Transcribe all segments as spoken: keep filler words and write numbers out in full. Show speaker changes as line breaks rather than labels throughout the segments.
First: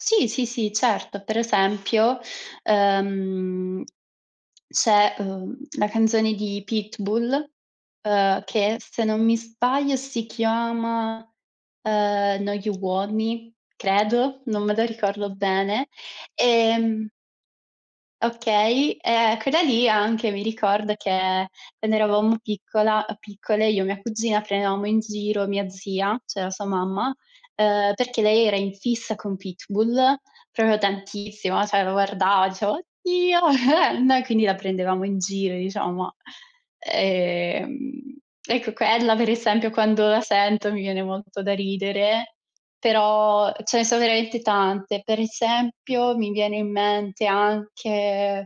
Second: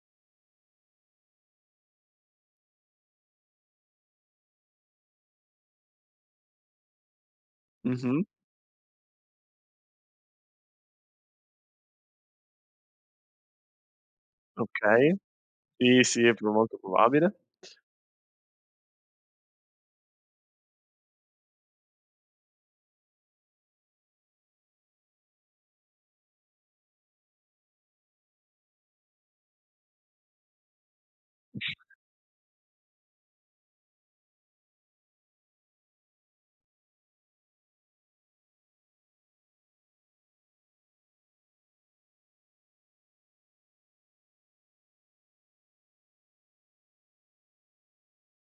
Sì, sì, sì, certo. Per esempio, ehm, c'è, ehm, la canzone di Pitbull,
Mh-mh.
ehm, che, se non mi sbaglio, si chiama, ehm, No you want me, credo, non me la
Okay.
ricordo bene,
Sì, sì, è più molto
ehm
probabile.
Okay, ehm, quella lì anche mi ricorda che quando eravamo piccola piccole, io e mia cugina prendevamo in giro mia zia, ceh la sua mamma, ehm, perché lei era in fissa con Pitbull, propio tantissimo, ceh lo guardava, diceva: "Oddio!" Noi quindi la prendevamo in giro, diciamo. Ehm, ecco quella per esempio, quando la sento, mi viene molto da ridere, però ce ne sono veramente tante. Per esempio, mi viene in mente anche,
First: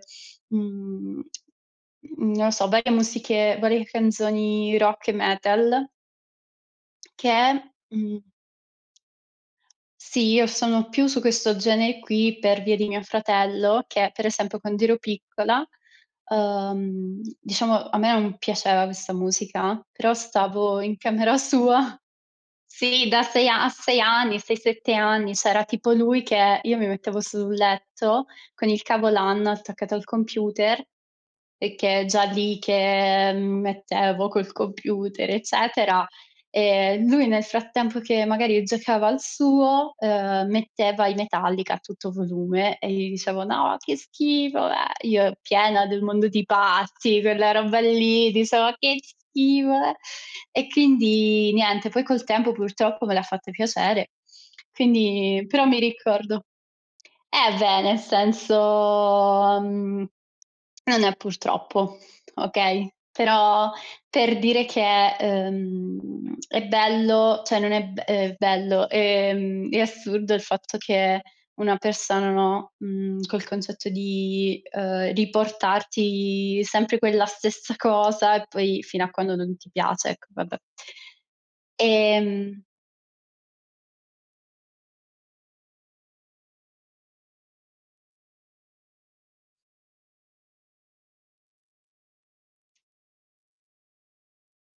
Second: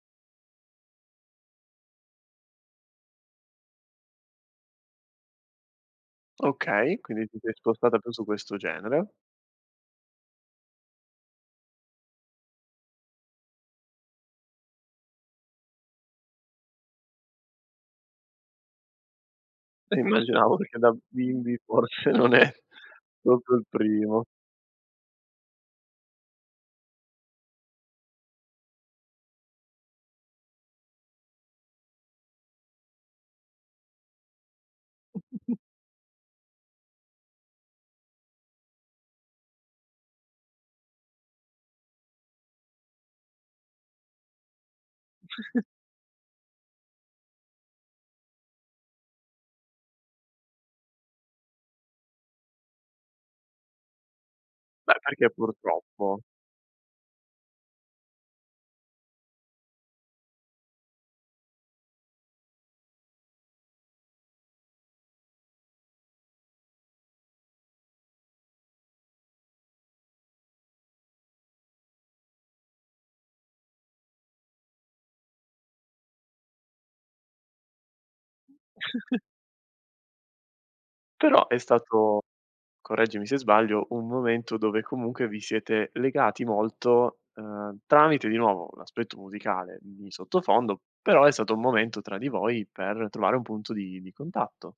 mhmm, non so, varie musiche varie canzoni rock e metal
Okay, quindi ti sei
che,
spostata più su
mhmm
questo genere.
Sì, io sono più su questo genere qui per via di mio fratello che, per esempio, quando ero piccola, uhm, diciamo, a me non piaceva questa musica, però
Immaginavo perché
stavo
da
in camera
bimbi
sua.
forse non è
Sì, da sei
propio il
a a sei
primo.
anni, sei, sette anni s'era tipo lui che io mi mettevo sul letto, con il cavo Lan attaccato al computer, e che già lì che mi mettevo col computer, eccetera, ehm, lui nel frattempo, che magari giocava al suo, ehm, metteva i metallica a tutto volume e gli dicevo: "No, che schifo, bleah!" Io piena del mondo di Patty, quella roba lì, dicevo: "Che schifo, le." E chindi niente, poi col tempo purtroppo me l'ha fatto piacere;
Beh, perché
quindi però mi
purtroppo?
ricordo eh, beh, nel senso, mhmm, non è purtroppo, okay, però per dire che, ehm, è bello ceh non è be ehm, bello, ehm, è assurdo il fatto che una persona. no, mhmm, col concetto di, uhm, riportarti sempre quella stessa cosa e poi, fino a quando non ti piace, ecco, vabbè.
Però è stato,
Ehm
correggimi se sbaglio, un momento dove comunque vi siete legati molto, uhm, tramite di nuovo l'aspetto musicale di sottofondo, però è stato un momento, tra di voi, per trovare un punto di di contatto.